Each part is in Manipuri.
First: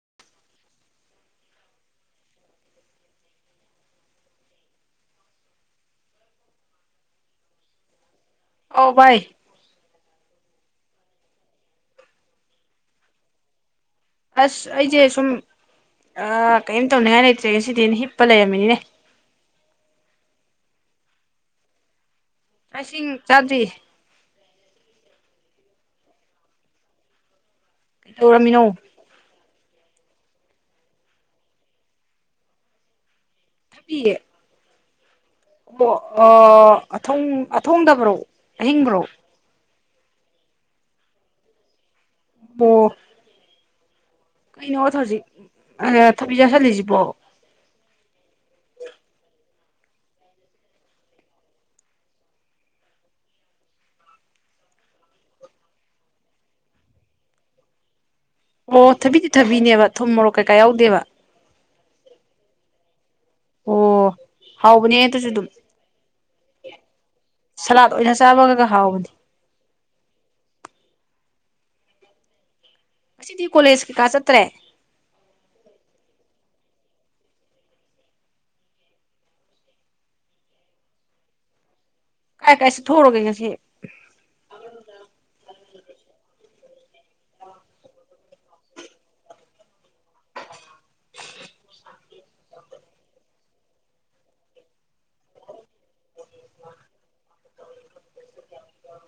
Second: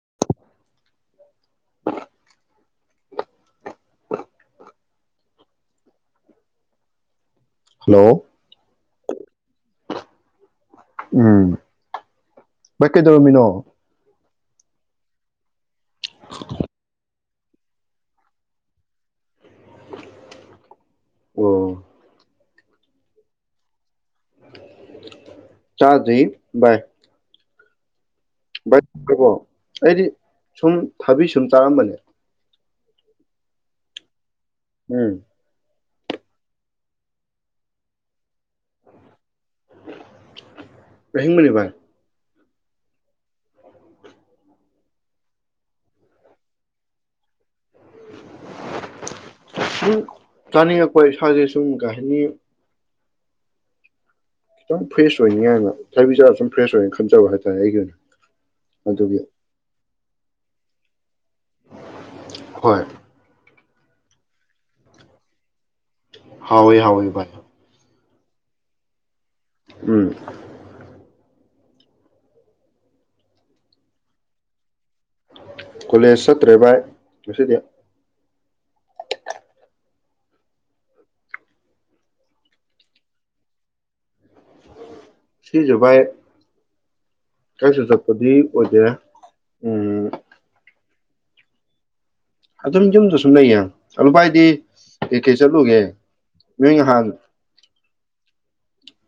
[inaudible] ꯍꯜꯂꯣ ꯑꯧ ꯚꯏ ꯎꯝ ꯚꯩ ꯀꯩꯗꯧꯔꯝꯃꯤꯅꯣ ꯑꯁ ꯑꯩꯁꯦ ꯁꯨꯝ ꯑ ꯀꯩ ꯇꯧꯅ ꯌꯥꯅꯦ ꯦ ꯁꯤꯗꯤ ꯍꯤꯞꯄ ꯂꯩꯔꯝꯃꯤꯅꯤꯅꯦ ꯑꯣ ꯇꯁꯤꯡ ꯆꯥꯗꯤ ꯆꯥ ꯊ ꯏ ꯀꯩꯗꯧꯔꯝꯃꯤꯅꯣ ꯁ ꯊꯕꯣ ꯑꯩꯗꯤ ꯁꯨꯝ ꯊꯥꯕꯤ ꯁꯨꯝ ꯇꯥꯔꯝꯕꯅꯦ ꯊꯕꯤꯦ ꯎꯝ ꯑꯣ ꯑꯊꯣꯡꯗꯕ꯭ꯔꯣ ꯑꯍꯤꯡꯕ꯭ꯔꯣ ꯑꯍꯤꯡꯕꯅꯦ ꯕꯥꯏ ꯑꯣ ꯀꯩꯅꯣ ꯊꯖꯤꯛ ꯊꯕꯤ ꯆꯥꯁꯤꯜꯂꯤꯁꯤꯕꯣ ꯁꯨꯝ ꯆꯥꯅꯤꯡꯉꯛꯄ ꯏꯁꯥꯥꯁꯦ ꯁꯨꯝ ꯀꯩ ꯍꯥꯏꯅꯤ ꯈꯤꯇꯪ ꯐ꯭ꯔꯦꯁ ꯑꯣꯏꯅꯤ ꯍꯥꯏꯥꯏꯅ ꯊꯥꯏꯕꯤ ꯆꯕꯁꯦ ꯁꯨꯝ ꯐ꯭ꯔꯦꯁ ꯑꯣꯏ ꯈꯟꯖꯕ ꯍꯥꯏꯇꯥꯔꯦ ꯑꯩꯒꯤ ꯑꯣꯏꯅ ꯑꯣ ꯑꯗꯨꯒꯤ ꯊꯕꯤꯗꯤ ꯊꯕꯤꯅꯦꯕ ꯊꯨꯝ ꯃꯣꯔꯣꯛ ꯀꯩꯀꯥ ꯌꯥꯎꯗꯦꯕ ꯍꯣꯏ ꯑꯣ ꯍꯥꯎꯕꯅꯦ ꯍ ꯑꯗꯨꯁꯨ ꯑꯗꯨꯝ ꯍꯥꯎ ꯑꯦ ꯍꯥꯎ ꯏꯦ ꯕꯥꯏ [unintelligible] ꯆꯥꯕꯒꯒ ꯍꯥꯎꯕꯗꯤ ꯎꯝ ꯑꯁꯤ ꯗꯤ ꯀꯣꯂꯦꯖ ꯀꯥꯀ ꯆꯇ꯭ꯔꯦ ꯀꯣꯂꯦꯖ ꯆꯠꯇ꯭ꯔꯦ ꯚꯥꯏ ꯉꯁꯤꯗꯤ ꯀꯥꯏ ꯀꯥꯏ ꯆꯊꯣꯔꯒꯦ ꯉꯁꯤ ꯁꯤꯁꯨ ꯚꯥꯏ ꯀꯔꯤꯁꯨ ꯆꯠꯄꯗꯤ ꯑꯣꯏꯗꯦꯔꯦ ꯎꯝ ꯑꯗꯨꯝ ꯌꯨꯝꯗ ꯁꯨꯝ ꯂꯩꯌꯦ ꯕꯥꯏꯗꯤ ꯀꯦ ꯀꯦ ꯆꯠꯂꯨꯒꯦ ꯅꯣꯏ ꯅꯍꯥꯜ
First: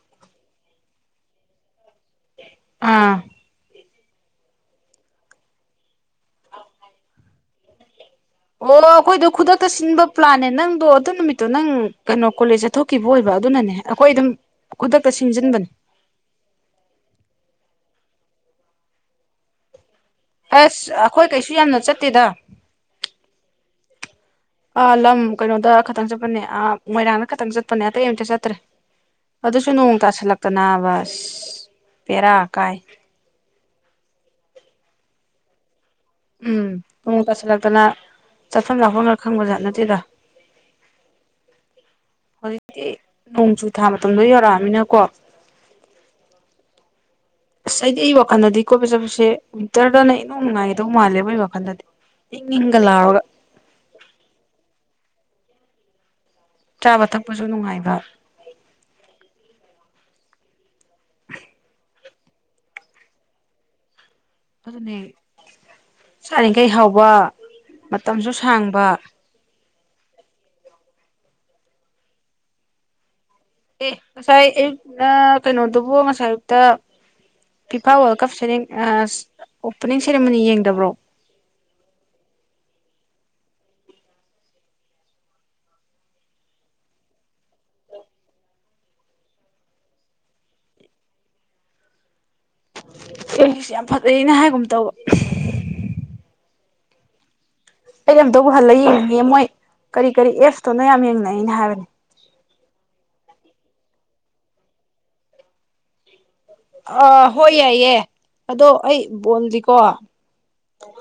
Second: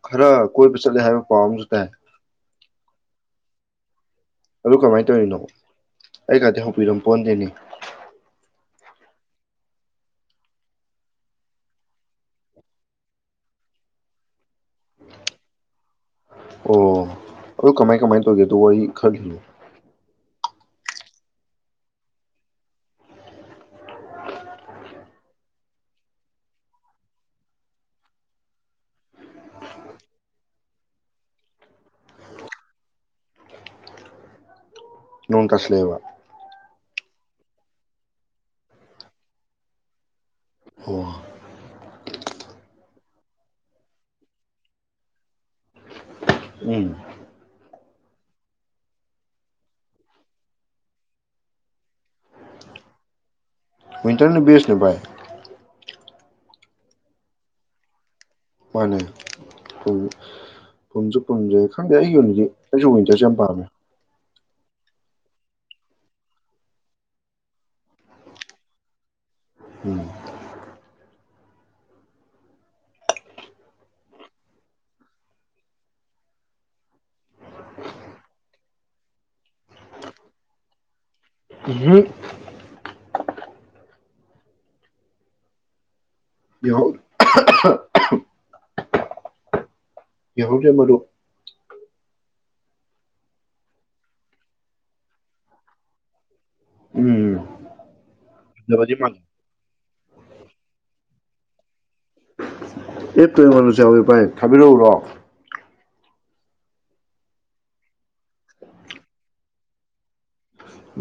ꯈꯔ ꯀꯣꯏꯕ ꯆꯠꯂꯦ ꯍꯥꯏꯕ ꯄꯥꯎ ꯑꯃꯁꯁꯨ ꯇꯥꯏ ꯑꯥ ꯑꯗꯨ ꯀꯃꯥꯏꯅ ꯇꯧꯔꯤꯅꯣ ꯑꯩ ꯀꯗꯤ ꯍꯧꯕꯤꯔꯝ ꯄꯣꯟꯗꯦꯅꯦ ꯑꯣ ꯑꯩꯈꯣꯏꯗꯣ ꯈꯨꯗꯛꯇ ꯁꯤꯟꯕ ꯄ꯭ꯂꯥꯟꯅꯦ ꯅꯪꯗꯣ ꯑꯗꯨ ꯅꯨꯃꯤꯠꯇꯣ ꯅꯪ ꯀꯩꯅꯣ ꯀꯣꯂꯦꯖ ꯆꯠꯊꯣꯛꯈꯤꯕ ꯑꯣꯏꯕ ꯑꯗꯨꯅꯅꯦ ꯑꯩꯈꯣꯏ ꯑꯗꯨꯝ ꯈꯨꯗꯛꯇ ꯁꯤꯟꯁꯤꯟꯕꯅꯦ ꯑꯣ ꯑꯗꯨ ꯀꯃꯥꯏ ꯀꯃꯥꯏ ꯇꯧꯒꯦꯗꯣ ꯋꯥꯔꯤ ꯈꯔ ꯂꯤꯌꯣ ꯑꯁ ꯑꯩꯈꯣꯏ ꯀꯩꯁꯨ ꯌꯥꯝꯅ ꯆꯠꯇꯦꯗ ꯑꯥ ꯂꯝ ꯀꯩꯅꯣꯗ ꯈꯇꯪ ꯆꯠꯄꯅꯦ ꯑꯥ ꯃꯣꯏꯔꯥꯡꯗ ꯈꯇꯪ ꯆꯠꯄꯅꯦ ꯑꯇꯩ ꯑꯨꯇ ꯆꯠꯇ꯭ꯔꯦ ꯑꯗꯨꯁꯨ ꯅꯣꯡ ꯇꯥꯁꯤꯜꯂꯛꯇꯅꯕ ꯕꯦꯔꯥ ꯀꯥꯏ ꯅꯣꯡ ꯇꯁꯜꯂꯛ ꯑꯦ ꯕ ꯎꯝ ꯅꯨꯡ ꯇꯥꯁꯤꯜꯂꯛꯇꯅ ꯆꯠꯐꯝ ꯂꯥꯛꯐꯝ ꯈꯔ ꯈꯪꯕꯖꯥꯠ ꯅꯠꯇꯦꯗ ꯍ ꯍꯧꯖꯤꯛꯇꯤ ꯅꯣꯡꯖꯨ ꯊꯥ ꯃꯇꯝꯗꯣ ꯌꯧꯔꯛꯑꯃꯤꯅꯀꯣ ꯎꯝ ꯑꯁ ꯑꯩꯗꯤ ꯑꯩ ꯋꯥꯈꯜꯗꯗꯤ ꯀꯣꯕ ꯆꯠꯄꯁꯦ ꯋꯤꯟꯇꯔꯗꯅ ꯏꯅꯧ ꯅꯨꯡꯉꯥꯏꯒꯗꯧ ꯃꯥꯜꯂꯦꯕꯣ ꯏꯩ ꯋꯥꯈꯜꯗꯗꯤ ꯏꯪ ꯏꯪꯒ ꯂꯥꯎꯔꯒ ꯋꯤꯜꯇꯔ ꯅ ꯕꯦꯁꯅꯤ ꯕꯥꯏ ꯆꯥꯕ ꯊꯛꯄꯁꯨ ꯅꯨꯡꯉꯥꯏꯕ ꯃꯥꯅꯦꯟ ꯄꯨꯟꯁꯦ ꯈꯪꯗꯦ ꯑꯩꯒꯤ ꯑꯣꯏꯅꯗꯤ ꯑꯩꯁꯨ ꯋꯤꯟꯇꯔꯁꯦ ꯌꯥꯝ ꯄꯥꯝꯃꯦ ꯑꯗꯨꯅꯤ ꯆꯥꯔꯤꯈꯩ ꯍꯥꯎꯕ ꯃꯇꯝꯁꯨ ꯁꯥꯡꯕ ꯎꯝ ꯑꯦ ꯉꯁꯥꯏ ꯑꯌꯨꯛꯅ ꯀꯩꯅꯣꯗꯨꯕꯨ ꯉꯁꯥꯏ ꯑꯌꯨꯛꯇ ꯐꯤꯐꯥ ꯋꯥꯔꯜ ꯀꯞ ꯁꯦꯔꯦꯡ ꯑꯣꯄꯅꯤꯡ ꯁꯦꯔꯦꯃꯣꯅꯤ ꯌꯦꯡꯗꯕ꯭ꯔꯣ ꯎꯝꯍꯨꯝ ꯌꯥꯍꯧ ꯌꯦꯡꯍꯧꯗ꯭ꯔꯦ ꯃꯔꯨꯞ ꯏꯪꯂꯤꯁ ꯌꯥꯝ ꯐꯖꯩꯩꯅ ꯍꯥꯏꯒꯨꯝ ꯇꯧꯕ ꯎꯝ ꯑꯩ ꯑꯝꯇꯕꯨ ꯍꯜꯂ ꯐꯖꯕꯗꯤ ꯃꯥꯜꯂꯤ ꯌꯦꯡꯅꯤꯡꯉꯦ ꯃꯣꯏ ꯀꯔꯤ ꯀꯔꯤ ꯑꯦꯐ [unintelligible] ꯌꯥꯝ ꯌꯦꯡꯅꯩ ꯅ ꯍꯥꯏꯕꯅꯦ ꯑꯦꯞꯇꯣ ꯏꯩꯉꯣꯜꯗꯁꯨ ꯌꯥꯎ ꯏ ꯕꯥꯏ ꯊꯥꯕꯤꯔꯛꯎꯔꯣ ꯑ ꯍꯣꯏ ꯌꯥꯏꯌꯦ ꯑꯗꯣ ꯑꯩ ꯕꯣꯟꯗꯤꯀꯣ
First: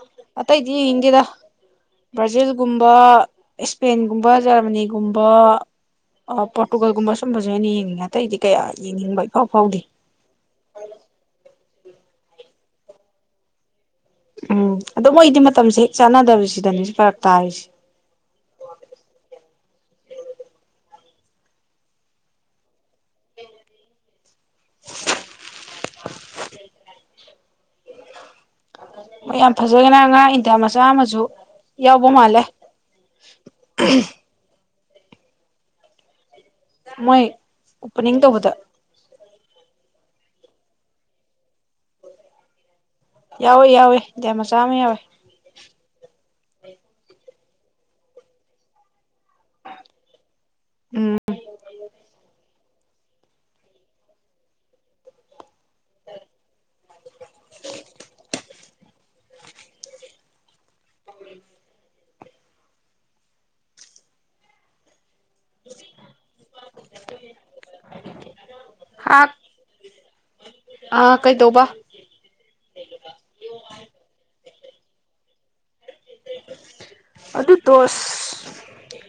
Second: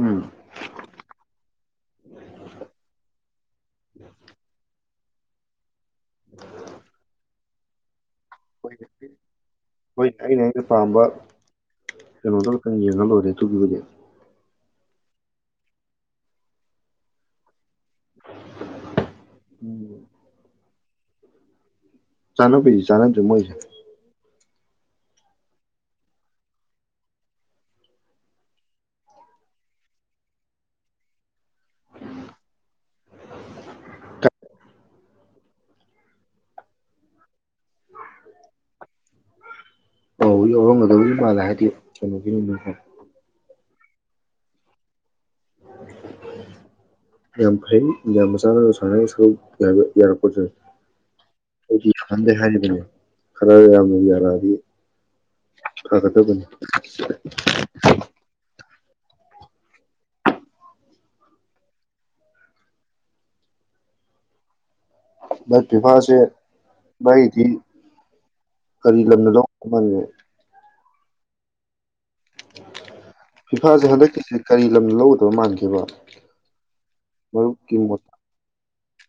ꯎꯝ ꯑꯇꯩꯗꯤ ꯌꯦꯡꯅꯤꯡꯗꯦꯗ ꯕ꯭ꯔꯥꯖꯤꯜꯒꯨꯝꯕ ꯏꯁꯄꯦꯟꯒꯨꯝꯕ ꯖꯔꯃꯅꯤꯒ ꯒꯨꯝꯕ ꯑꯣ ꯄꯔꫭꯇꯨꯒꯜꯒꯨꯝꯕ ꯁꯨꯝꯕꯁꯦ [inaudible] ꯑꯇꯩꯗꯤ ꯀꯌꯥ ꯌꯦꯡꯅꯤꯡꯕ ꯏꯐꯥꯎ ꯐꯥꯎꯗꯦ ꯀꯩꯅꯣꯗ ꯀ ꯌꯦꯉ ꯑꯣꯏꯔꯦ ꯇꯨꯒꯤꯕꯨꯗꯦ ꯎꯝ ꯑꯣ ꯃꯣꯏꯗꯤ ꯃꯇꯝꯁꯦ ꯍꯦꯛ ꯆꯥꯟꯅꯗꯕꯁꯤꯗꯅꯦ ꯁꯤ ꯐꯔꯛ ꯇꯥꯔꯤꯁꯦ ꯎꯝ ꯆꯅ ꯄꯤ ꯆꯅ ꯃꯣꯣꯏꯁ [inaudible] ꯃꯣꯏ ꯌꯥꯝ ꯐꯖꯈꯅ ꯉꯥ ꯏꯟꯊ ꯃꯆꯥ ꯑꯃꯁꯨ ꯌꯥꯎꯕ ꯃꯥꯜꯂꯦ ꯃꯣꯏ ꯑꯣꯄꯅꯤꯡ ꯇꯧꯕꯗ ꯂꯧꯔꯝꯒꯗꯧꯔꯤ ꯃꯥꯂ ꯍꯥꯏꯗꯤ ꯀꯩꯅꯣꯒꯤ ꯌꯥꯎꯋꯦ ꯌꯥꯎꯋꯦ ꯗꯦꯝ ꯃꯆꯥ ꯑꯃ ꯌꯥꯎꯋꯦ ꯌꯥꯝ ꯐꯩ ꯌꯥꯝ ꯃꯁꯥꯅ ꯁꯥꯟꯅ ꯌꯥ ꯌꯥꯔꯀꯁ ꯎꯝ ꯑꯗꯨꯗꯤ ꯈꯟꯗꯩ ꯍꯥꯏꯔꯤꯕꯅꯤ ꯈꯔ ꯌꯥꯝꯅ ꯌꯥꯔꯛꯑꯗꯤ ꯐꯒꯗꯕꯅꯤ [inaudible] ꯎꯝ ꯐꯤꯐꯥꯥꯁꯦ ꯥꯏ ꯊ ꯀꯔꯤ ꯍꯥꯞ ꯂꯝꯅ ꯂꯣ ꯈꯪꯉꯦ ꯑ ꯀꯩ ꯇꯣꯕ ꯐꯤꯐꯥꯖꯍꯂ ꯀꯁꯦ ꯀꯔꯤ ꯂꯝꯅ ꯂꯧꯒꯗꯕ ꯃꯥꯟꯈꯤꯕ ꯑꯗꯨ ꯇꯣꯁ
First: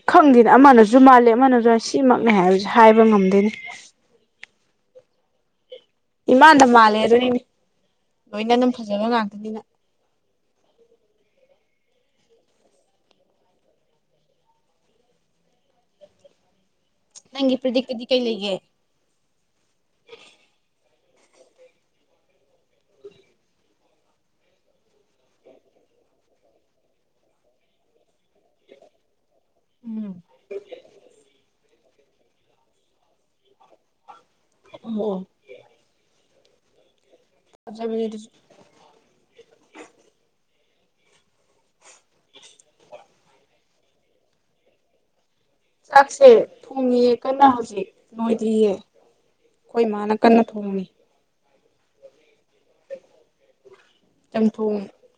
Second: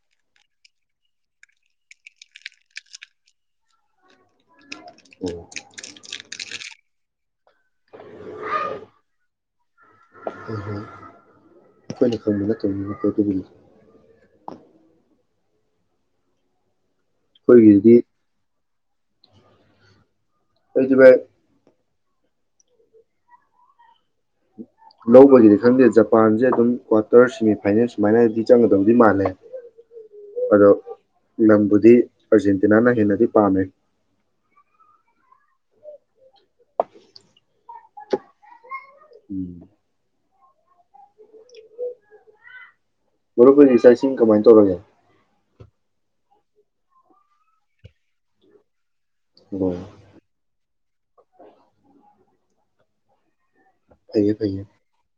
ꯈꯪꯗꯦꯅꯦ ꯑꯃꯅꯁꯨ ꯃꯥꯜꯜꯂꯤ ꯑꯃꯅꯁꯨ ꯁꯤꯃꯛꯅꯦ ꯍꯥꯏꯕꯁꯦ ꯍꯥꯏꯕ ꯉꯝꯗꯣꯏꯅꯤ ꯎꯝ ꯏꯃꯥꯟꯗ ꯃꯥꯜꯂꯦ ꯑꯗꯨꯏꯅꯦ ꯂꯣꯏꯅ ꯑꯗꯨꯝ ꯐꯖꯕ ꯉꯥꯛꯇꯅꯤꯅ ꯎꯍꯨꯝ ꯣꯏ ꯇ ꯅꯪꯒꯤ ꯄꯗꯤꯛ ꯑꯩꯈꯣꯏꯒꯤꯗꯤ ꯀꯗꯤ ꯀꯩ ꯂꯩꯒꯦ [inaudible] ꯑꯗꯨꯖꯤꯚꯥꯏ ꯂꯧꯕꯒꯤꯅꯤ ꯈꯪꯗꯦ ꯖꯄꯥꯟꯁꯦ ꯑꯗꯨꯝ ꯀ꯭ꯋꯥꯇꯔ ꯁꯤꯦꯃꯤꯐꯥꯏꯅꯦꯜ ꯁꯨꯃꯥꯏꯅꯗꯤ ꯆꯪꯒꯗꯕꯗꯤ ꯃꯥꯜꯂꯦ ꯑꯣ ꯑꯗꯣ ꯂꯝꯕꯨ ꯗꯤ ꯑꯔꯖꯦꯟꯇꯤꯅꯥꯅ ꯍꯦꯟꯅꯗꯤ ꯄꯥꯝꯃꯦ ꯑꯣ ꯆ ꯃꯤꯠ ꯎꯝ [inaudible] ꯒ꯭ꯔꯨꯞꯈꯁꯤꯡ ꯀꯃꯥꯏꯅ ꯇꯧꯔꯒꯦ ꯆꯥꯛꯁꯦ ꯊꯣꯡꯉꯌꯦ ꯀꯟꯅ ꯍꯧꯖꯤꯛ ꯅꯣꯏꯗꯤꯌꯦ ꯑꯣ ꯑꯩꯣꯏ ꯃꯥꯅꯀꯅ ꯊꯣꯡꯅꯤ ꯀꯌꯦ ꯀꯩꯨ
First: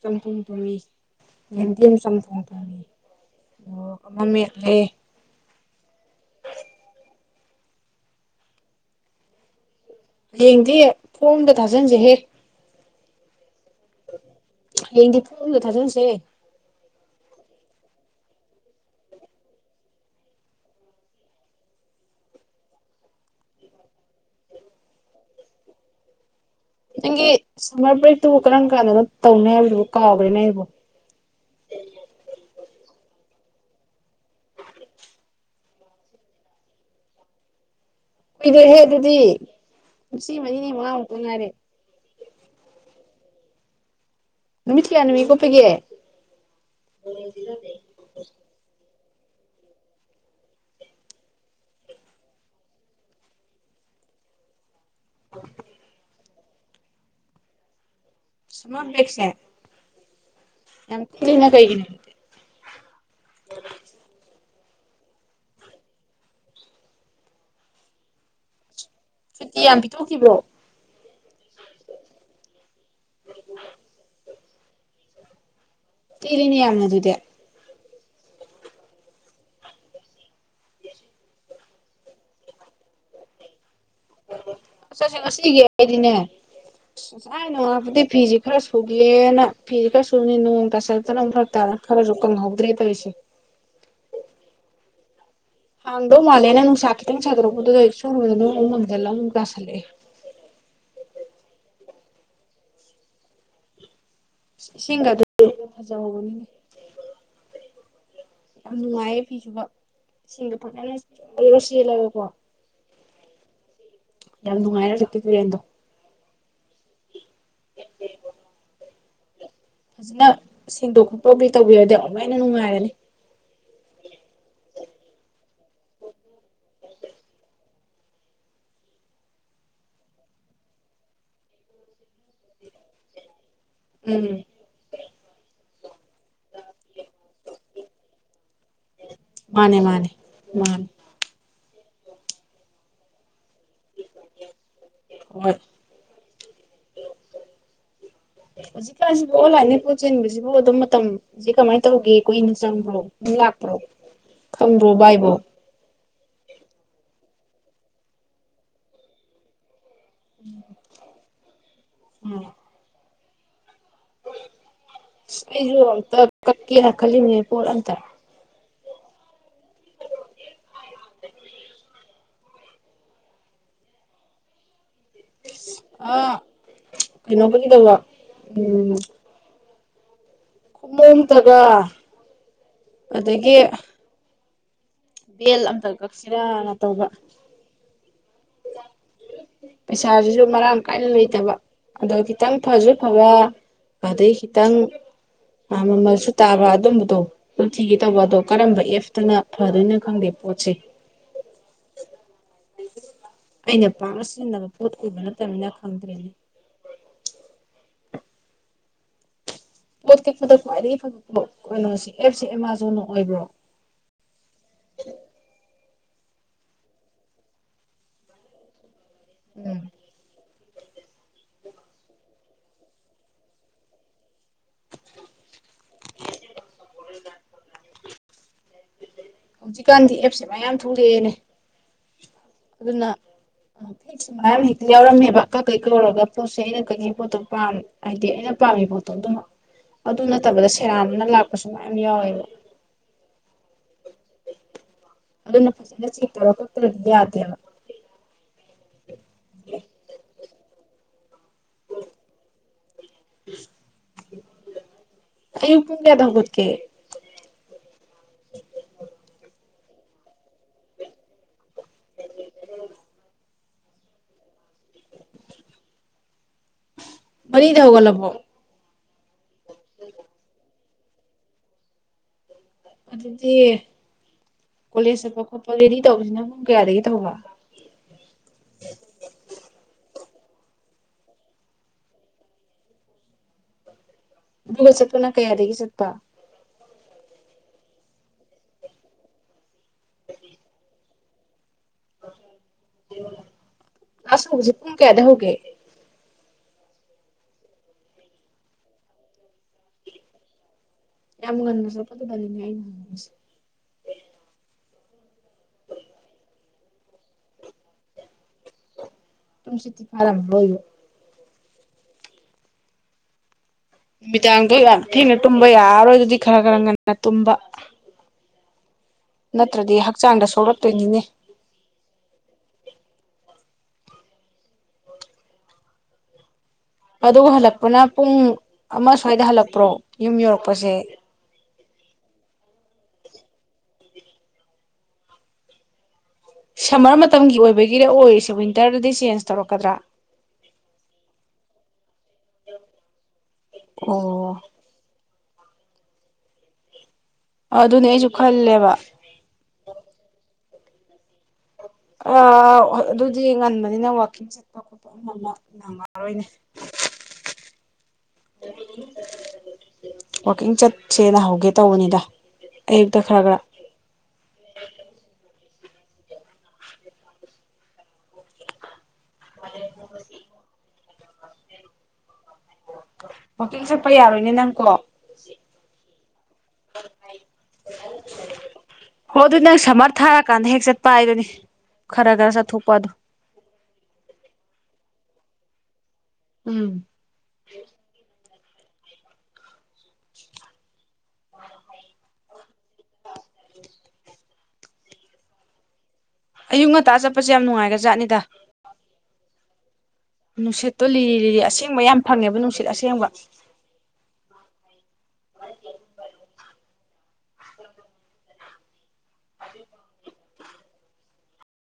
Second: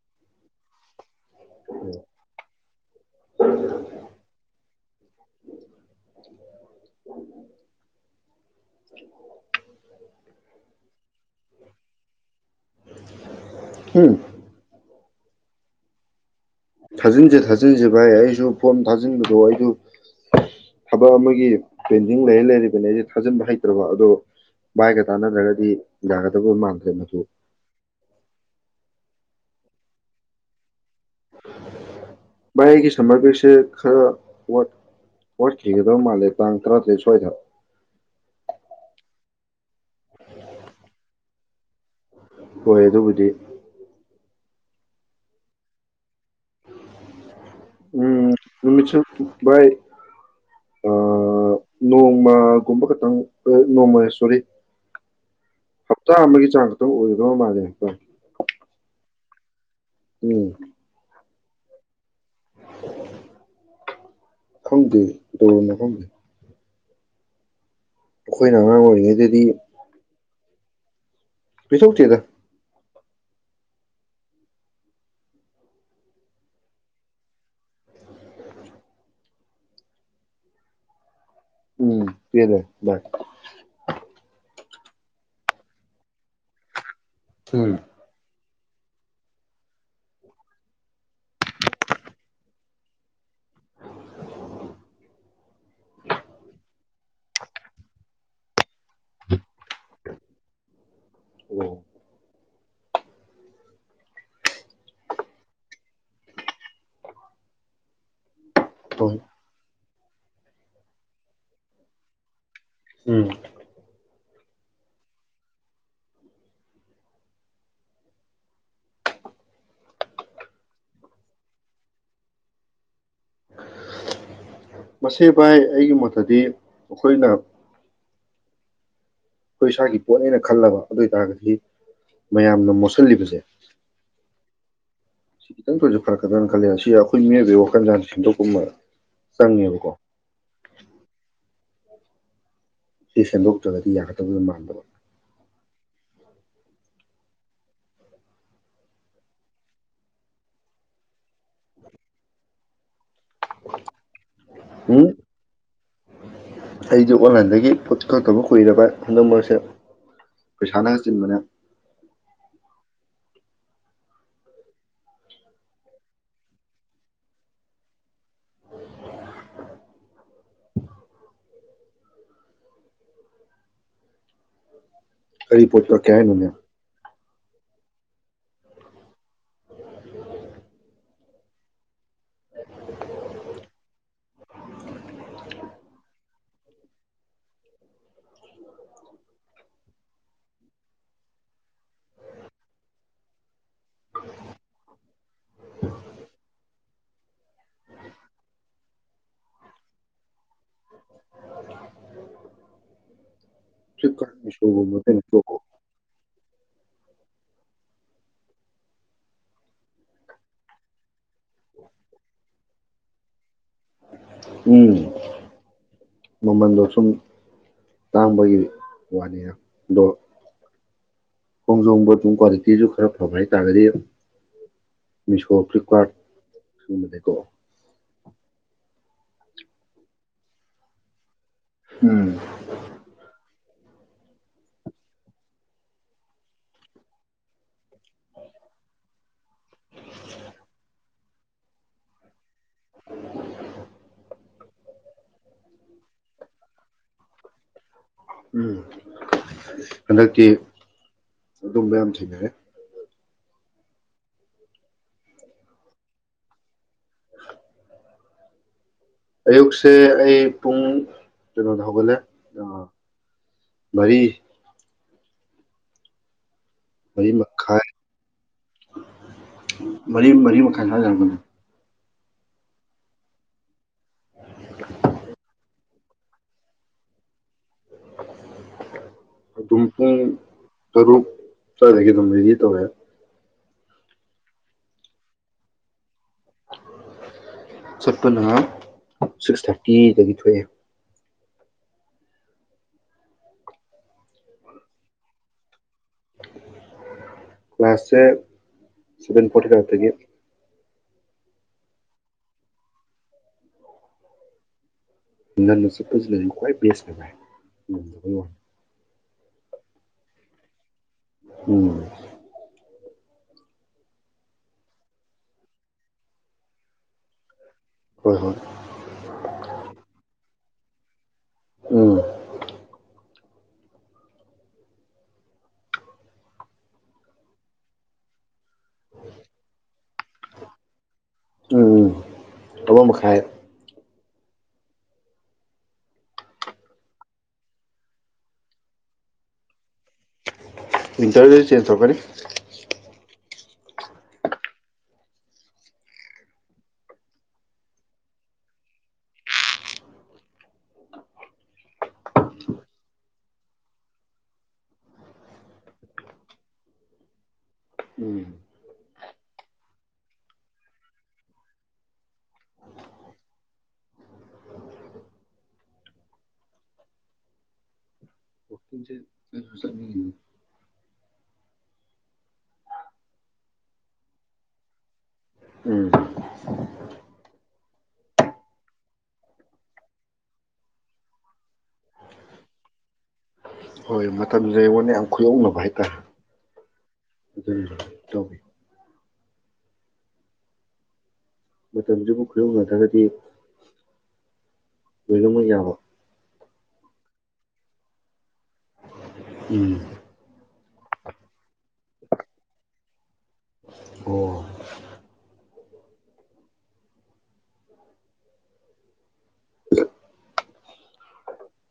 ꯆꯝꯄꯨꯄꯕꯤꯁ ꯦꯟꯗꯤ ꯃ ꯆꯝ ꯇꯣꯡ ꯇꯅꯤ ꯑ ꯉꯃꯦꯂꯦ [unintelligible] ꯍꯌꯦꯡꯗꯤ ꯐꯣꯝꯗ ꯊꯥꯖꯤꯟꯁꯦ ꯍꯦꯛ ꯎꯝ ꯌꯦꯡꯗꯤ ꯄꯨꯂ ꯊꯖꯅꯁꯦ ꯊꯥꯖꯤꯟꯁꯦ ꯊꯥꯖꯤꯟꯁꯦ ꯚꯥꯏ ꯑꯩꯁꯨ ꯐꯣꯝ ꯊꯥꯖꯤꯟꯕꯗꯣ ꯑꯩꯁꯨ ꯊꯕꯛ ꯑꯃꯒꯤ ꯄꯦꯟꯗꯤꯡ ꯂꯩꯔ ꯂꯩꯔꯤꯕꯅꯦ ꯑꯩꯁ ꯊꯥꯖꯤꯟꯕ ꯍꯩꯇ꯭ꯔꯕ ꯑꯗꯣ ꯚꯥꯏꯒ ꯇꯥꯟꯅꯗ꯭ꯔꯒꯗꯤ ꯌꯥꯒꯗ ꯅꯪꯒꯤ ꯁꯥꯏ ꯄ ꯇꯕꯨ ꯀꯔ ꯀꯥꯟꯗꯅ ꯇꯧꯅꯤ ꯍꯥꯏꯕꯗꯨꯕꯨ ꯀꯥꯎꯈ꯭ꯔꯦꯅꯦ ꯍꯥꯏꯕꯕꯨ ꯃꯥꯏꯒꯤ ꯁꯝꯒꯔꯤꯦ ꯈꯔ [unintelligible] ꯊ ꯔꯧ ꯃꯥ ꯂꯩꯦ ꯇꯥꯡ ꯊ꯭ꯔꯠꯇ ꯁꯏ ꯊ ꯀꯨꯏꯗꯣꯏꯦꯍꯦ ꯑꯗꯨꯗꯤ ꯃꯤꯁꯤ ꯃꯅꯤꯅꯤ ꯃꯉꯥꯃꯨꯛꯇ ꯉꯥꯏꯔꯦ ꯍꯣꯏ ꯑꯗꯨꯕꯨꯗꯤ ꯅꯨꯃꯤꯠ ꯀꯌꯥꯅꯤꯃꯤ ꯀꯄꯒ ꯂ ꯂꯩ ꯥꯏ ꯅꯣꯡꯃꯒꯨꯝꯕ ꯈꯈꯤꯇꯪ ꯅꯣꯡꯃꯥ ꯁꯣꯔꯤ ꯍꯞꯇꯥ ꯑꯃ ꯆꯥꯒ ꯇ ꯑꯣꯏꯔꯣ ꯃꯥꯔꯦ ꯁꯨꯃꯄꯦꯁꯦ ꯎꯝ ꯌꯥꯝ ꯀꯅ ꯀꯩꯒꯤꯅꯦꯦ [unintelligible] ꯎ ꯈꯝꯗ ꯗꯧꯔꯅ ꯈꯗ ꯑꯩꯈꯣꯏꯅ ꯑꯉꯥꯡ ꯑꯣꯏ ꯁꯨꯇꯤ ꯌꯥꯝ ꯄꯤꯊꯣꯛꯈꯤꯕ꯭ꯔꯣ ꯄꯤꯤꯁꯣꯛ ꯊꯗ ꯇꯤꯔꯅꯤ ꯌꯥ ꯃ ꯑꯗꯨꯗ ꯎꯝ ꯁꯤꯗ ꯆ ꯆꯠꯁ ꯉꯁꯤꯒꯦ ꯍꯥꯏꯗꯤꯅꯦ ꯎꯝ ꯥꯏꯅꯅꯨꯡꯗꯤ ꯐꯤꯖꯤ ꯈꯔ ꯁꯨꯒꯦꯅ ꯐꯤꯁꯦ ꯈꯔ ꯁꯨꯅꯤ ꯅꯣꯡ ꯇꯥꯁꯂꯛꯇꯅ ꯐ ꯇꯥꯗꯅ ꯈꯔꯁꯨ ꯀꯪꯍꯧꯗ꯭ꯔꯦ ꯇꯧꯔꯤꯁꯦ ꯍꯥꯡꯗꯣ ꯃꯥꯂꯦꯅ ꯅꯨꯡꯁꯥ ꯈꯤꯇꯪ ꯁꯥꯗꯣꯔꯛꯄꯗꯨꯗ [inaudible] ꯎꯝ ꯏꯁꯤꯡꯒ ꯑꯗꯨ ꯐꯖꯍꯧꯕꯅꯤ ꯌꯥꯝ ꯍꯣꯏ ꯅꯨꯡꯉꯥꯏꯌꯦ ꯐꯤꯁꯨꯕ ꯏꯁꯤꯡꯗ ꯐꯖꯅꯔ ꯆꯦꯜꯂꯒꯀꯣ ꯎꯝ ꯌꯥꯝ ꯅꯨꯡꯉꯥꯏꯔ ꯆꯇꯛꯇꯦꯦꯟꯗꯣ ꯐꯖꯅ ꯁꯦꯡꯗꯣꯛ ꯈꯣꯠꯇꯣꯛꯗꯤ ꯇꯧꯕꯤꯔꯗꯤ ꯑꯃꯨꯛꯥꯏꯅ ꯅꯨꯡꯉꯥꯏꯔꯅꯤ ꯃꯁꯦ ꯥꯏ ꯑꯩꯒꯤ ꯃꯣꯠꯇꯗꯤ ꯑꯩꯈꯣꯏꯅ ꯑꯩꯈꯣꯏ ꯏꯁꯥꯒꯤ ꯄꯣꯠꯅꯦꯅ ꯈꯜꯂꯕ ꯑꯗꯨ ꯑꯣꯏꯇꯥꯔꯒꯗꯤ ꯃꯌꯥꯝꯅ ꯃꯣꯠꯁꯤꯜꯂꯤꯕꯁꯦ ꯎꯝ ꯁꯤ ꯈꯤꯇꯪ ꯄ꯭ꯔꯁꯛ ꯐꯔꯛꯀꯗ꯭ꯔꯥꯅ ꯈꯜꯂꯦ ꯑꯁꯤ ꯑꯩꯈꯣꯏ ꯃꯤꯑꯣꯏꯕꯒꯤ ꯋꯥꯈꯜꯖꯥꯟ ꯁꯦꯝꯗꯣꯛꯀꯨꯝꯕ ꯃꯥꯅꯦ ꯆꯪꯉꯦꯕꯀꯣ ꯃꯥꯅꯦ ꯃꯥꯅꯦ ꯁꯤꯁ ꯑꯗꯨꯣ ꯗꯤ ꯄꯖ ꯃꯥꯟꯗꯕ ꯍꯣꯏ ꯍꯧꯖꯤꯛꯀꯥꯟꯁꯤꯕꯨ ꯑꯣꯟꯂꯥꯏꯟꯗꯒꯤꯩ ꯄꯨꯣ ꯆꯟꯕꯁꯤꯕꯨ ꯑꯗꯨꯝ ꯃꯇꯝꯁ ꯀꯃꯥꯏꯅ ꯇꯧꯒꯦ ꯀꯨꯏꯅ ꯆꯪꯕ꯭ꯔꯣ ꯂꯥꯛꯄ꯭ꯔꯣ ꯈꯪꯕ꯭ꯔꯣ ꯕꯥꯏꯕꯣ ꯑꯩꯁꯨ ꯑꯣꯟꯂꯥꯏꯟꯗꯒꯤ ꯐꯨꯠ ꯀꯔꯇꯧꯕ ꯀꯨꯏꯔꯕ ꯍꯟꯗꯛ ꯃꯔꯁꯦ ꯎ ꯎꯝ ꯑꯩꯁꯨ ꯀꯛꯀꯦꯅ ꯈꯜꯂꯤꯅꯦ ꯄꯣꯠ ꯑꯇ ꯀꯔꯤ ꯄꯣꯠꯇꯥ ꯀꯌꯥ ꯀꯩꯅꯣꯧꯕꯒꯤꯗꯧꯕ ꯎꯝ ꯀꯣꯝꯇꯒ ꯑꯗꯒꯤ ꯕꯦꯜ ꯑꯝꯇ ꯀꯛꯁꯤꯔꯥꯅ ꯇꯧꯕ ꯄꯩꯁꯥꯁꯤꯁꯨ ꯃꯔꯥꯡ ꯀꯥꯏꯅ ꯂꯩꯇꯕ ꯑꯗꯣ ꯈꯤꯇꯪ ꯐꯁꯨ ꯐꯕ ꯑꯗꯩ ꯈꯤꯇꯪ ꯃꯃꯜꯁꯨ ꯇꯥꯕ ꯑꯗꯨꯝꯕꯗꯣ ꯑꯗꯨ ꯊꯤꯒꯦ ꯇꯧꯕ ꯑꯗꯣ ꯀꯔꯝꯕ ꯑꯦꯐꯇꯅ ꯐꯗꯣꯏꯅꯣ ꯈꯪꯗꯦ ꯄꯣꯠꯁꯦ ꯑꯩꯅ ꯄꯥꯛꯅ ꯐ꯭ꯂꯤꯞꯀꯥꯔꯠ ꯁꯤꯖꯤꯟꯅꯕ ꯄꯣꯠ ꯃꯤꯁꯣꯒꯨꯝꯕ ꯎꯕ ꯀꯩꯅꯣ ꯅꯠꯇꯅꯤꯅ ꯈꯪꯗ꯭ꯔꯦꯅꯦ ꯄꯣꯠ ꯀꯤꯛꯄꯗ ꯈ꯭ꯋꯥꯏꯗꯒꯤ ꯐꯕ ꯄꯣ ꯀꯩꯅꯣꯁꯤ ꯑꯦꯞꯁꯤ ꯑꯦꯃꯥꯖꯣꯟꯅ ꯑꯣꯏꯕ꯭ꯔꯣ ꯎꯝ ꯃꯃꯟꯗꯣ ꯁꯨꯝ ꯇꯥꯡꯝꯕꯒꯤ ꯋꯥꯅꯦꯅ ꯎꯝ ꯑꯗꯣ ꯀꯣꯡꯖꯣꯣꯡꯕꯔ ꯇꯨ ꯀꯔ ꯁꯤꯁꯨ ꯈꯔ ꯐꯕ ꯍꯥꯏꯇꯥꯔꯒꯗꯤ ꯃꯤꯁꯣ ꯐ꯭ꯂꯤꯞꯀꯥꯔꯠ ꯁꯤꯒꯨꯝꯕꯗꯀꯣ ꯍꯧꯖꯤꯛꯀꯥꯟꯗꯤ ꯑꯦꯞꯁꯦ ꯃꯌꯥꯝ ꯊꯣꯛꯂꯛꯑꯦꯅꯦ ꯎꯝ ꯑꯗꯨꯅ [unintelligible] ꯃꯌꯥꯝ ꯍꯦꯛꯇ ꯌꯥꯎꯔꯝꯃꯦꯕ ꯀꯛ ꯀꯩ ꯀꯧꯔꯒ ꯄꯣꯠꯁꯦ ꯑꯩꯅ ꯀꯩꯒꯤ ꯄꯣꯠꯇꯣ ꯄꯥꯝ ꯍꯥꯏꯗꯤ ꯑꯩꯅ ꯄꯥꯝꯃꯤ ꯄꯣꯠꯇꯣ ꯑꯗꯨꯃꯛ ꯑꯗꯨ ꯅꯠꯇꯕꯗ ꯁꯦꯔꯥꯅ ꯂꯥꯛꯄꯁꯨ ꯃꯌꯥꯝ ꯌꯥꯎꯋꯦꯕ [inaudible] ꯑꯗꯨꯅ ꯐꯖꯅ ꯆꯤꯠꯇꯔ ꯀꯛꯇ꯭ꯔꯗꯤ ꯌꯥꯗꯦꯕ ꯎꯝ ꯍꯟꯗꯛꯇꯤ ꯑꯗꯨꯝ ꯃꯌꯥꯝ ꯊꯦꯡꯅꯔꯦ ꯑꯩꯌꯨꯛ ꯄꯨꯡ ꯀꯌꯥꯗ ꯍꯧꯒꯠ ꯀꯦ [inaudible] [inaudible] ꯑꯌꯨꯛꯁꯦ ꯑꯩ ꯄꯨꯡ ꯀꯩꯅꯣꯗ ꯍꯧꯒꯠꯂꯦ ꯃꯔꯤ ꯃꯔꯤ ꯃꯔꯤꯗ ꯃꯈꯥꯏ ꯍꯧꯒꯠ ꯂꯕꯣ ꯃꯔꯤ ꯃꯔꯤ ꯃꯈꯥꯏ ꯁ꯭ꯋꯥꯏꯗ ꯍꯧꯒꯠꯂꯦ ꯑꯗꯨꯗꯤ ꯀꯣꯂꯦꯖ ꯆꯠꯄ ꯈꯣꯠꯄ ꯔꯦꯗꯤ ꯇꯧꯕꯁꯤꯅ ꯄꯨꯡ ꯀꯌꯥꯗꯒꯤ ꯇꯧꯕ ꯑꯗꯨꯝ ꯄꯨꯡ ꯇꯔꯨꯛ ꯁ꯭ꯋꯥꯏꯗꯒꯤ ꯑꯗꯨꯝ ꯔꯦꯗꯤ ꯇꯧꯔꯦ [unintelligible] ꯆꯠꯄꯅ ꯀꯌꯥꯗꯒꯤ ꯆꯠꯄ ꯆꯠꯄꯟ ꯁꯤꯁ ꯊꯥꯔꯇꯤ ꯇꯤꯗꯒꯤ ꯊꯣꯛꯑꯦ ꯑꯁ ꯍꯧꯖꯤꯛ ꯄꯨꯡ ꯀꯌꯥꯗ ꯍꯧꯒꯦ ꯀ꯭ꯂꯥꯁꯇ ꯁꯦ ꯁꯚꯦꯟ ꯐꯣꯔꯇꯤ ꯐꯥꯏꯚꯇꯒꯤ ꯌꯥꯝꯅ ꯉꯟꯕꯁꯨ [unintelligible] ꯉꯡꯅ ꯆꯠꯄꯁꯤꯅ ꯈ꯭ꯋꯥꯏ ꯚꯦꯁꯅꯦ ꯚꯥꯏ ꯉꯝꯗꯕꯩ ꯋꯥꯅꯤ [unintelligible] ꯎꯝ ꯅꯨꯃꯤꯗꯥꯡꯗꯣ ꯌꯥꯝ ꯊꯦꯡꯅ ꯇꯨꯝꯕ ꯌꯥꯔꯔꯣꯏ ꯑꯗꯨꯗꯤ ꯈꯔ ꯈꯔ ꯉꯟꯅ ꯇꯨꯝꯕ ꯍꯣꯏ ꯍꯣꯏ ꯅꯠꯇ꯭ꯔꯗꯤ ꯍꯛꯆꯥꯡꯗ ꯁꯣꯛꯂꯛ ꯇꯣꯏꯅꯤꯅꯦ ꯎꯝ ꯑꯗꯨꯒ ꯍꯜꯂꯛꯄꯅ ꯄꯨꯡ ꯑꯃ ꯁ꯭ꯋꯥꯏꯗ ꯍꯜꯂꯛꯄ꯭ꯔꯣ ꯌꯨꯝ ꯌꯧꯔꯛꯄꯁꯦ ꯎꯝ ꯑꯃ ꯃꯈꯥꯏꯗ ꯁꯝꯃꯔ ꯃꯇꯝꯒꯤ ꯑꯣꯏꯕꯒꯤꯔ ꯑꯣꯏꯔꯤꯁꯦ ꯋꯤꯟꯇꯔꯗꯗꯤ ꯆꯦꯟꯖ ꯇꯧꯔꯛꯀꯗ꯭ꯔꯥ ꯋꯤꯟꯇꯔꯗꯗꯤ ꯆꯦꯟꯖ ꯇꯧꯔꯛꯀꯅꯤ ꯑꯣ ꯑꯗꯨꯅꯦ ꯅꯩꯁꯨ ꯈꯜꯂꯦꯕ ꯑ ꯑꯗꯨꯗꯤ ꯉꯟꯕꯅꯤꯅ ꯋꯥꯋꯀꯤꯡ ꯆꯠꯄ ꯈꯣꯠꯄ ꯑꯃ ꯑꯃ ꯅꯪꯉꯔꯣꯏꯅꯦ ꯎꯝ ꯋꯥꯋꯀꯤꯡ ꯆꯠꯁꯦ ꯅꯍꯧꯒꯦ ꯇꯧꯕꯅꯤꯗ ꯑꯌꯨꯛꯇ ꯈꯔ ꯈꯔ ꯋꯥꯛꯀꯤꯡꯁꯦ ꯑꯩꯁꯨ ꯆꯠꯅꯤꯡꯉꯤꯅꯤ [unintelligible] ꯋꯀꯤꯡ ꯆꯠꯄ ꯌꯥꯔꯣꯏꯅꯦ ꯅꯪꯀꯣ ꯎꯝ ꯍꯣꯏ ꯑꯗꯨ ꯅꯪ ꯁꯝꯃꯔ ꯊꯥꯔꯀꯥꯟꯗ ꯍꯦꯛ ꯆꯠꯄ ꯍꯥꯏꯗꯨꯅꯦ ꯈꯔ ꯈꯔ ꯆꯠꯊꯣꯛꯄ ꯑꯗꯨ ꯍꯣꯏ ꯃꯇꯝꯖꯦ ꯑꯩꯉꯣꯟꯗ ꯌꯥꯝ ꯈꯨꯌꯧꯅꯕ ꯍꯥꯏꯇꯥꯔꯦ ꯎꯝ [unintelligible] [unintelligible] ꯃꯇꯝꯖꯤꯕꯨ ꯈꯨꯌꯧꯅꯗ꯭ꯔꯒꯗꯤ ꯎꯝ ꯔꯃ ꯌꯥꯕꯣ ꯑꯌꯨꯛ ꯉꯟꯇꯥ ꯆꯠꯄꯁꯦ ꯌꯥꯝ ꯅꯨꯡꯉꯥꯏꯔ ꯖꯥꯠꯅꯤꯗ ꯎꯝ ꯅꯨꯡꯁꯤꯠꯇꯣ ꯂꯤꯔꯤ ꯂꯤꯔꯤ ꯑꯁꯦꯡꯕ ꯌꯥꯝ ꯐꯪꯉꯦꯕ ꯅꯨꯡꯁꯤꯠ ꯑꯁꯦꯡꯕ ꯑꯣ ꯑꯗꯨ